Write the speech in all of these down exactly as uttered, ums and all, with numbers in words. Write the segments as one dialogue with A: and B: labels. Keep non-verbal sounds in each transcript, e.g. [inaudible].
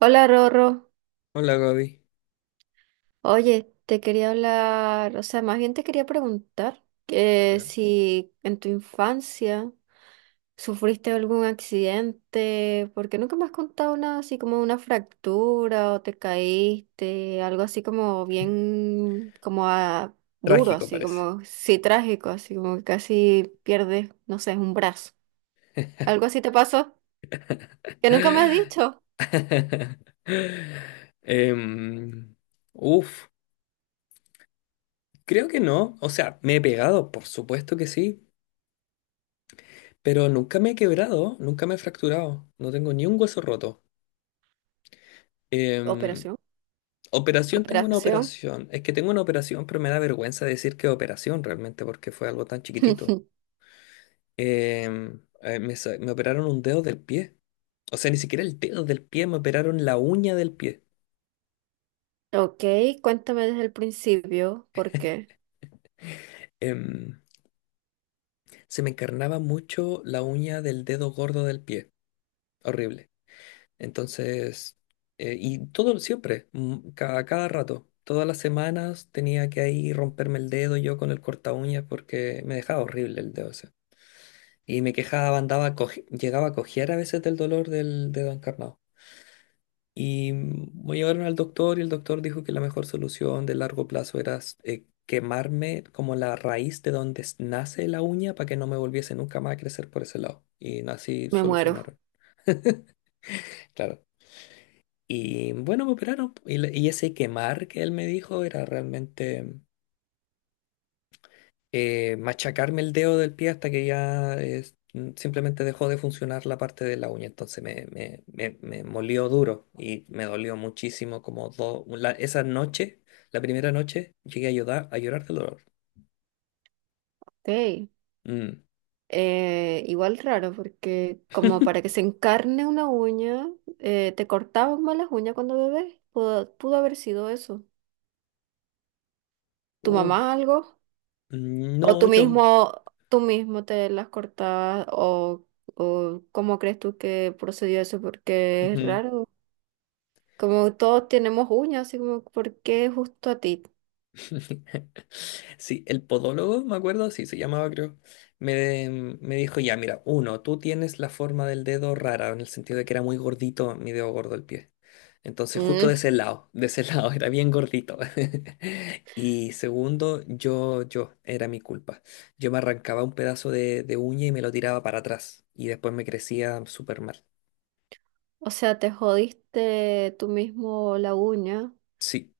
A: Hola Rorro,
B: Hola Gaby.
A: oye, te quería hablar, o sea, más bien te quería preguntar que
B: Ya.
A: si en tu infancia sufriste algún accidente, porque nunca me has contado nada así como una fractura o te caíste, algo así como bien, como a- duro,
B: Trágico
A: así
B: parece.
A: como, sí, trágico, así como que casi pierdes, no sé, un brazo. ¿Algo así te pasó? Que nunca me has dicho.
B: [laughs] Em, uf, creo que no. O sea, me he pegado, por supuesto que sí, pero nunca me he quebrado, nunca me he fracturado. No tengo ni un hueso roto. Em,
A: Operación,
B: Operación, tengo una
A: operación.
B: operación. Es que tengo una operación, pero me da vergüenza decir que operación realmente, porque fue algo tan chiquitito.
A: [laughs]
B: Em, eh, me, sa- me operaron un dedo del pie. O sea, ni siquiera el dedo del pie, me operaron la uña del pie.
A: Ok, cuéntame desde el principio porque
B: Em, Se me encarnaba mucho la uña del dedo gordo del pie. Horrible. Entonces, eh, y todo siempre, mm, cada, cada rato, todas las semanas tenía que ahí romperme el dedo yo con el corta uñas porque me dejaba horrible el dedo ese. Y me quejaba, andaba, coje- llegaba a cojear a veces del dolor del dedo encarnado. Y mm, me llevaron al doctor y el doctor dijo que la mejor solución de largo plazo era s- eh, quemarme como la raíz de donde s- nace la uña para que no me volviese nunca más a crecer por ese lado. Y no, así
A: me muero.
B: solucionaron, claro. Y bueno, me operaron. Y, le- y ese quemar que él me dijo era realmente... eh, machacarme el dedo del pie hasta que ya es- mm, simplemente dejó de funcionar la parte de la uña. Entonces me, me, me, me molió duro y me dolió muchísimo como dos... esa noche, la primera noche, llegué a llorar, a llorar del dolor.
A: Ok,
B: Mm.
A: eh, igual raro porque como para que se
B: [laughs]
A: encarne una uña, eh, te cortaban mal las uñas cuando bebés. Pudo, pudo haber sido eso. ¿Tu mamá
B: Uf.
A: algo? ¿O
B: No,
A: tú
B: yo...
A: mismo, tú mismo te las cortabas? ¿O, o cómo crees tú que procedió eso? Porque es
B: ujú.
A: raro. Como todos tenemos uñas, así como, ¿por qué justo a ti?
B: [laughs] Sí, el podólogo, me acuerdo, sí, se llamaba, creo. Me, mm, me dijo, ya, mira, uno, tú tienes la forma del dedo rara, en el sentido de que era muy gordito, mi dedo gordo el pie. Entonces, justo de ese
A: Mm.
B: lado, de ese [laughs] lado, era bien gordito. [laughs] Y segundo, yo, yo, era mi culpa. Yo me arrancaba un pedazo de, de uña y me lo tiraba para atrás. Y después me crecía súper mal.
A: O sea, te jodiste tú mismo la uña.
B: Sí.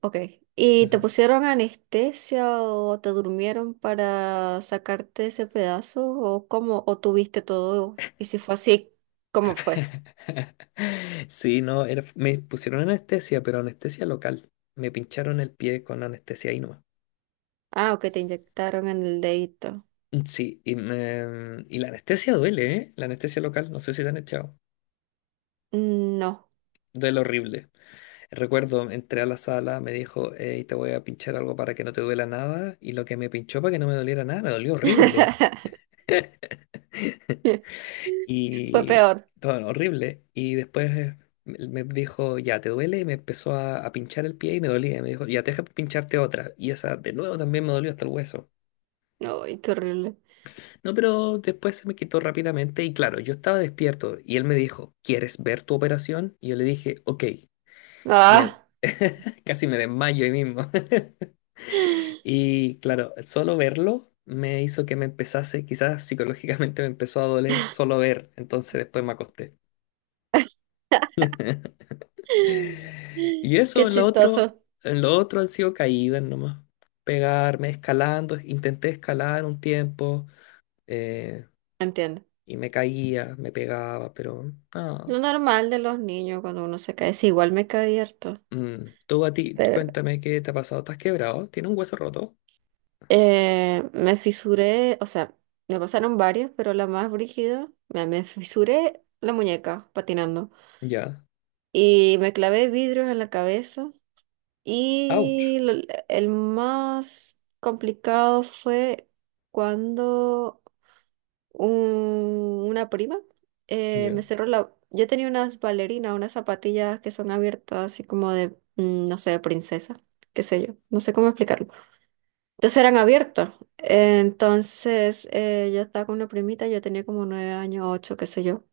A: Ok. ¿Y te pusieron anestesia o te durmieron para sacarte ese pedazo? ¿O cómo? ¿O tuviste todo? Y si fue así, ¿cómo fue?
B: [laughs] Sí, no, era- me pusieron anestesia, pero anestesia local. Me pincharon el pie con anestesia ahí nomás.
A: Ah, ok, te inyectaron en el dedito.
B: Mm, sí, y, me- y la anestesia duele, ¿eh? La anestesia local, no sé si te han echado.
A: Mm. No.
B: Duele horrible. Recuerdo, entré a la sala, me dijo, hey, te voy a pinchar algo para que no te duela nada. Y lo que me pinchó para que no me doliera nada, me dolió horrible.
A: [laughs] Fue
B: Y
A: peor.
B: todo horrible. Y después eh, me me dijo, ya, ¿te duele? Y me empezó a, a pinchar el pie y me dolía. Y me dijo, ya, deja pincharte otra. Y esa de nuevo también me dolió hasta el hueso.
A: Ay, qué horrible.
B: No, pero después se me quitó rápidamente y claro, yo estaba despierto. Y él me dijo, ¿quieres ver tu operación? Y yo le dije, ok. Y eh,
A: Ah.
B: [laughs] casi me desmayo ahí mismo. [laughs] Y claro, solo verlo me hizo que me empezase, quizás psicológicamente me empezó a doler solo ver. Entonces después me acosté. [laughs] Y eso,
A: Qué
B: en lo otro,
A: chistoso.
B: en lo otro han sido caídas nomás. Pegarme, escalando, intenté escalar un tiempo eh,
A: Entiendo.
B: y me caía, me pegaba, pero no.
A: Lo normal de los niños cuando uno se cae. Sí, igual me caí harto.
B: Mm, tú a ti, tú cuéntame qué te ha pasado. ¿Estás quebrado? ¿Tienes un hueso roto?
A: Eh, me fisuré, o sea, me pasaron varias, pero la más brígida, me, me fisuré la muñeca patinando
B: Ya.
A: y me clavé vidrios en la cabeza
B: Ouch.
A: y lo- el más complicado fue cuando un- una prima eh,
B: Ya,
A: me cerró la... Yo tenía unas bailarinas, unas zapatillas que son abiertas así como de, mm, no sé, princesa, qué sé yo, no sé cómo explicarlo. Entonces eran abiertos. Entonces eh, yo estaba con una primita, yo tenía como nueve años, ocho, qué sé yo.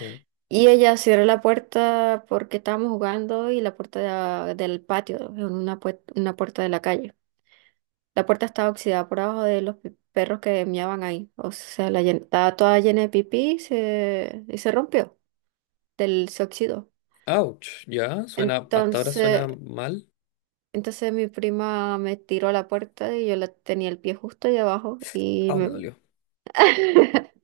B: ya.
A: Y ella cerró la puerta porque estábamos jugando y la puerta de- del patio, en una, pue- una puerta de la calle. La puerta estaba oxidada por abajo de los pi- perros que miaban ahí. O sea, la llen- estaba toda llena de pipí y se, y se rompió, del, se oxidó.
B: Ouch. Ya. Suena, hasta ahora suena
A: Entonces,
B: mal.
A: entonces mi prima me tiró a la puerta y yo la tenía el pie justo ahí abajo y
B: Au, me
A: me...
B: dolió.
A: [laughs]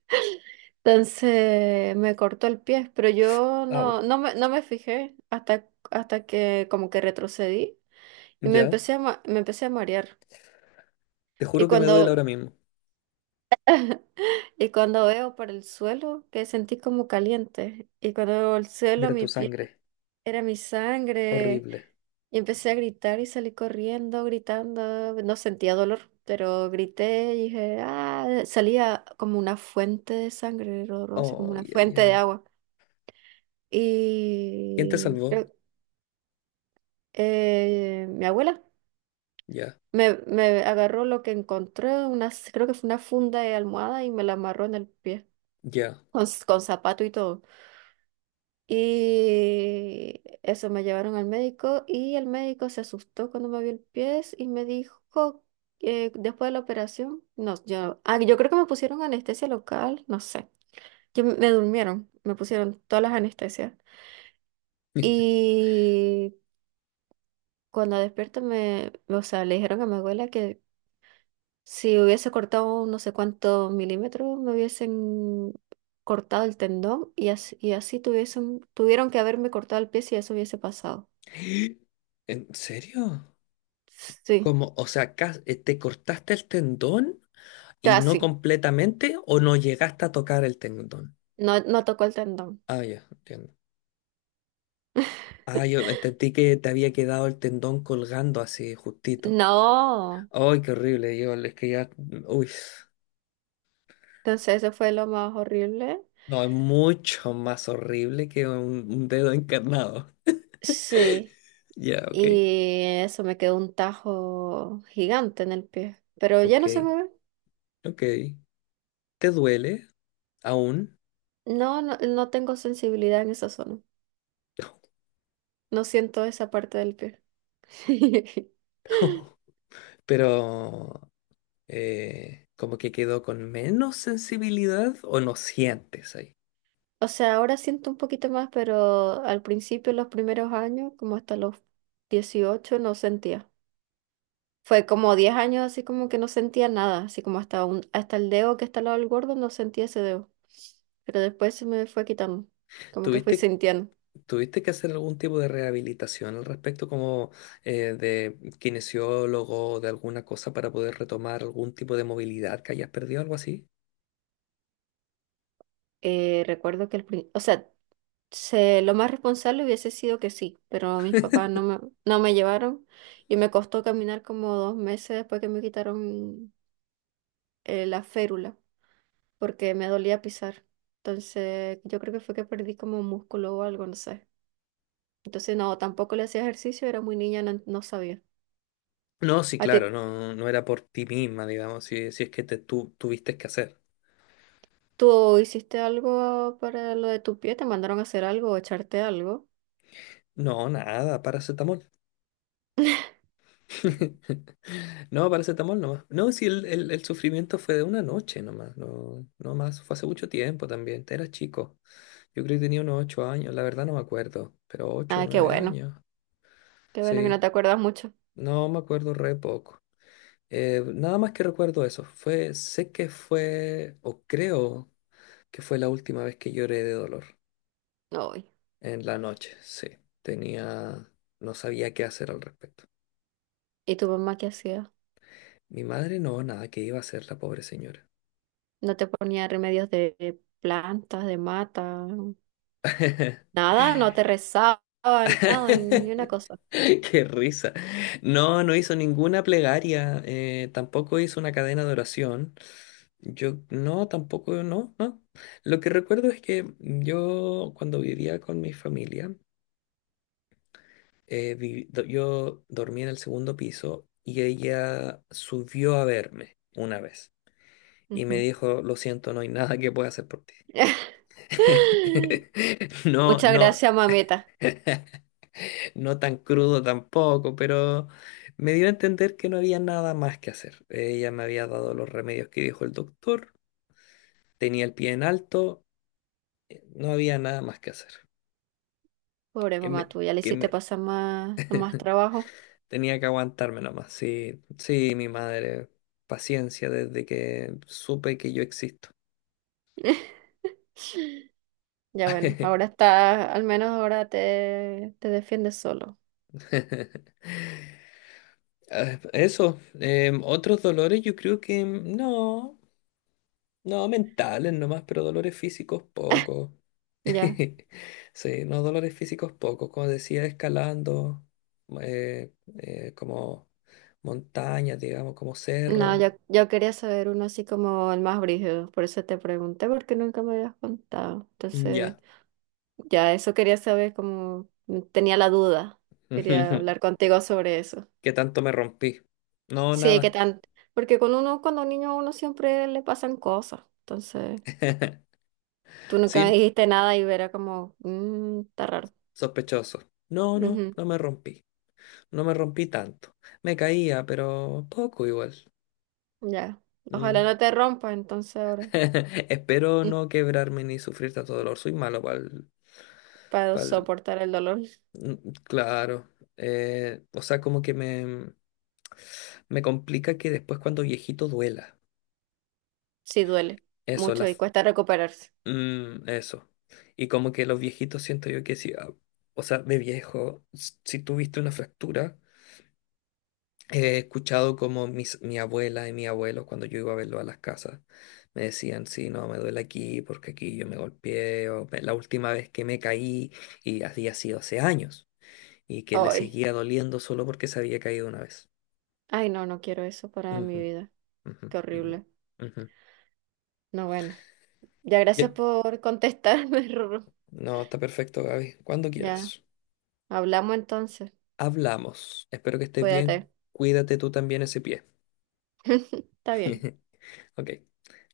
A: Entonces me cortó el pie, pero yo
B: Au.
A: no, no me, no me fijé hasta, hasta que como que retrocedí y me
B: Ya.
A: empecé a, ma- me empecé a marear.
B: Te
A: Y
B: juro que me duele
A: cuando,
B: ahora mismo.
A: y cuando veo para el suelo, que sentí como caliente. Y cuando veo el
B: Y
A: suelo,
B: era
A: mi
B: tu
A: pie
B: sangre.
A: era mi sangre.
B: Horrible.
A: Y empecé a gritar y salí corriendo, gritando. No sentía dolor, pero grité y dije, ah, salía como una fuente de sangre, Rorro, así como
B: Ay,
A: una
B: ay,
A: fuente de
B: ay.
A: agua.
B: ¿Quién te
A: Y
B: salvó?
A: creo- eh, mi abuela
B: Ya.
A: me, me agarró lo que encontré, unas, creo que fue una funda de almohada y me la amarró en el pie,
B: Ya.
A: con, s- con zapato y todo. Y eso me llevaron al médico y el médico se asustó cuando me vio el pie y me dijo que después de la operación, no, yo, ah, yo creo que me pusieron anestesia local, no sé, que me me durmieron, me pusieron todas las anestesias.
B: [laughs]
A: Y cuando despierto me, o sea, le dijeron a mi abuela que si hubiese cortado un no sé cuántos milímetros, me hubiesen cortado el tendón y así, y así tuviesen, tuvieron que haberme cortado el pie si eso hubiese pasado.
B: ¿En serio?
A: Sí,
B: ¿Cómo? O sea, cas- eh, ¿te cortaste el tendón y no
A: casi.
B: completamente o no llegaste a tocar el tendón?
A: No, no tocó el tendón.
B: Ah, ya, entiendo. Ah, yo entendí que te había quedado el tendón colgando así justito.
A: No.
B: Ay, qué horrible, yo es que ya, uy,
A: Entonces eso fue lo más horrible.
B: no, es mucho más horrible que un, un dedo encarnado.
A: Sí.
B: Ya, ok,
A: Y eso me quedó un tajo gigante en el pie. Pero ya
B: ok,
A: no se me ve.
B: ok. ¿Te duele aún?
A: No, no, no tengo sensibilidad en esa zona. No siento esa parte del pie. [laughs]
B: [laughs] Pero eh, como que quedó con menos sensibilidad o no sientes ahí.
A: O sea, ahora siento un poquito más, pero al principio, los primeros años, como hasta los dieciocho, no sentía. Fue como diez años así como que no sentía nada, así como hasta un, hasta el dedo que está al lado del gordo no sentía ese dedo. Pero después se me fue quitando, como que fui
B: ¿Tuviste,
A: sintiendo.
B: ¿tuviste que hacer algún tipo de rehabilitación al respecto, como eh, de kinesiólogo o de alguna cosa para poder retomar algún tipo de movilidad que hayas perdido, algo así?
A: Eh, recuerdo que el, prin- o sea, se- lo más responsable hubiese sido que sí, pero mis papás no me, no me llevaron y me costó caminar como dos meses después que me quitaron eh, la férula, porque me dolía pisar. Entonces, yo creo que fue que perdí como músculo o algo, no sé. Entonces, no, tampoco le hacía ejercicio, era muy niña, no, no sabía.
B: No, sí,
A: ¿A ti
B: claro, no, no era por ti misma, digamos, si, si es que te, tú tuviste que hacer.
A: tú hiciste algo para lo de tu pie? ¿Te mandaron a hacer algo o echarte algo?
B: No, nada, paracetamol. [laughs] No, paracetamol nomás. No, si el, el, el sufrimiento fue de una noche nomás, no, no más, fue hace mucho tiempo también, era chico. Yo creo que tenía unos ocho años, la verdad no me acuerdo, pero ocho,
A: Ah, qué
B: nueve
A: bueno,
B: años,
A: qué bueno que no
B: sí,
A: te acuerdas mucho.
B: no me acuerdo re poco. Eh, nada más que recuerdo eso, fue, sé que fue, o creo que fue la última vez que lloré de dolor,
A: Ay.
B: en la noche, sí, tenía, no sabía qué hacer al respecto.
A: ¿Y tu mamá qué hacía?
B: Mi madre no, nada, ¿que iba a hacer la pobre señora?
A: ¿No te ponía remedios de plantas, de mata?
B: [laughs]
A: Nada, no te rezaba, nada, ni una
B: [laughs]
A: cosa.
B: Qué risa. No, no hizo ninguna plegaria, eh, tampoco hizo una cadena de oración. Yo no, tampoco, no, no. Lo que recuerdo es que yo cuando vivía con mi familia, eh, vi- do- yo dormía en el segundo piso y ella subió a verme una vez y me
A: Ujú.
B: dijo, lo siento, no hay nada que pueda hacer por ti.
A: [laughs]
B: [laughs] No,
A: Muchas
B: no,
A: gracias, mamita.
B: no tan crudo tampoco, pero me dio a entender que no había nada más que hacer. Ella me había dado los remedios que dijo el doctor, tenía el pie en alto, eh, no había nada más que hacer.
A: Pobre
B: Que me,
A: mamá tuya, le
B: que
A: hiciste
B: me
A: pasar más, más trabajo.
B: tenía que aguantarme nomás. Sí, sí, mi madre, paciencia desde que supe que yo existo.
A: [laughs] Ya bueno, ahora está, al menos ahora te, te defiendes solo.
B: [laughs] Ah, eso, em, otros dolores yo creo que mm, no, no mentales nomás, pero dolores físicos poco.
A: Ya,
B: [laughs] Sí, no, dolores físicos pocos, como decía, escalando, eh, eh, como montañas, digamos, como
A: no,
B: cerros.
A: yo, yo quería saber uno así como el más brígido, por eso te pregunté, porque nunca me habías contado. Entonces,
B: Ya.
A: ya eso quería saber, como tenía la duda, quería hablar
B: [laughs]
A: contigo sobre eso.
B: ¿Qué tanto me rompí? No,
A: Sí, qué
B: nada.
A: tan, porque con uno, cuando un niño a uno siempre le pasan cosas, entonces
B: [laughs]
A: tú nunca me
B: Sin
A: dijiste nada y era como, "Mm, está raro".
B: sospechoso. No, no,
A: Ujú.
B: no me rompí. No me rompí tanto. Me caía, pero poco igual.
A: Ya. Ojalá
B: Mm.
A: no te rompa entonces ahora.
B: [laughs] Espero
A: Mm,
B: no quebrarme ni sufrir tanto dolor. Soy malo para
A: para
B: el
A: soportar el dolor.
B: mm, claro, eh, o sea, como que me, me complica que después cuando viejito duela.
A: Sí duele
B: Eso, la,
A: mucho y
B: f-
A: cuesta recuperarse.
B: mm, eso. Y como que los viejitos siento yo que sí, ah, o sea, de viejo, s- si tuviste una fractura, he escuchado como mis, mi abuela y mi abuelo cuando yo iba a verlo a las casas, me decían, sí, no, me duele aquí porque aquí yo me golpeé, o "Me- la última vez que me caí y había sido hace años, y que le
A: Ay.
B: seguía doliendo solo porque se había caído una vez".
A: Ay, no, no quiero eso para
B: Ujú,
A: mi vida.
B: ujú,
A: Qué
B: ujú,
A: horrible.
B: ujú.
A: No, bueno. Ya, gracias
B: Ya.
A: por contestarme, [laughs] Rorro.
B: No, está perfecto, Gaby. Cuando
A: Ya.
B: quieras.
A: Hablamos entonces.
B: Hablamos. Espero que estés bien.
A: Cuídate.
B: Cuídate tú también ese pie.
A: [laughs] Está bien.
B: [laughs] Ok.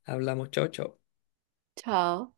B: Hablamos. Chao, chao.
A: Chao.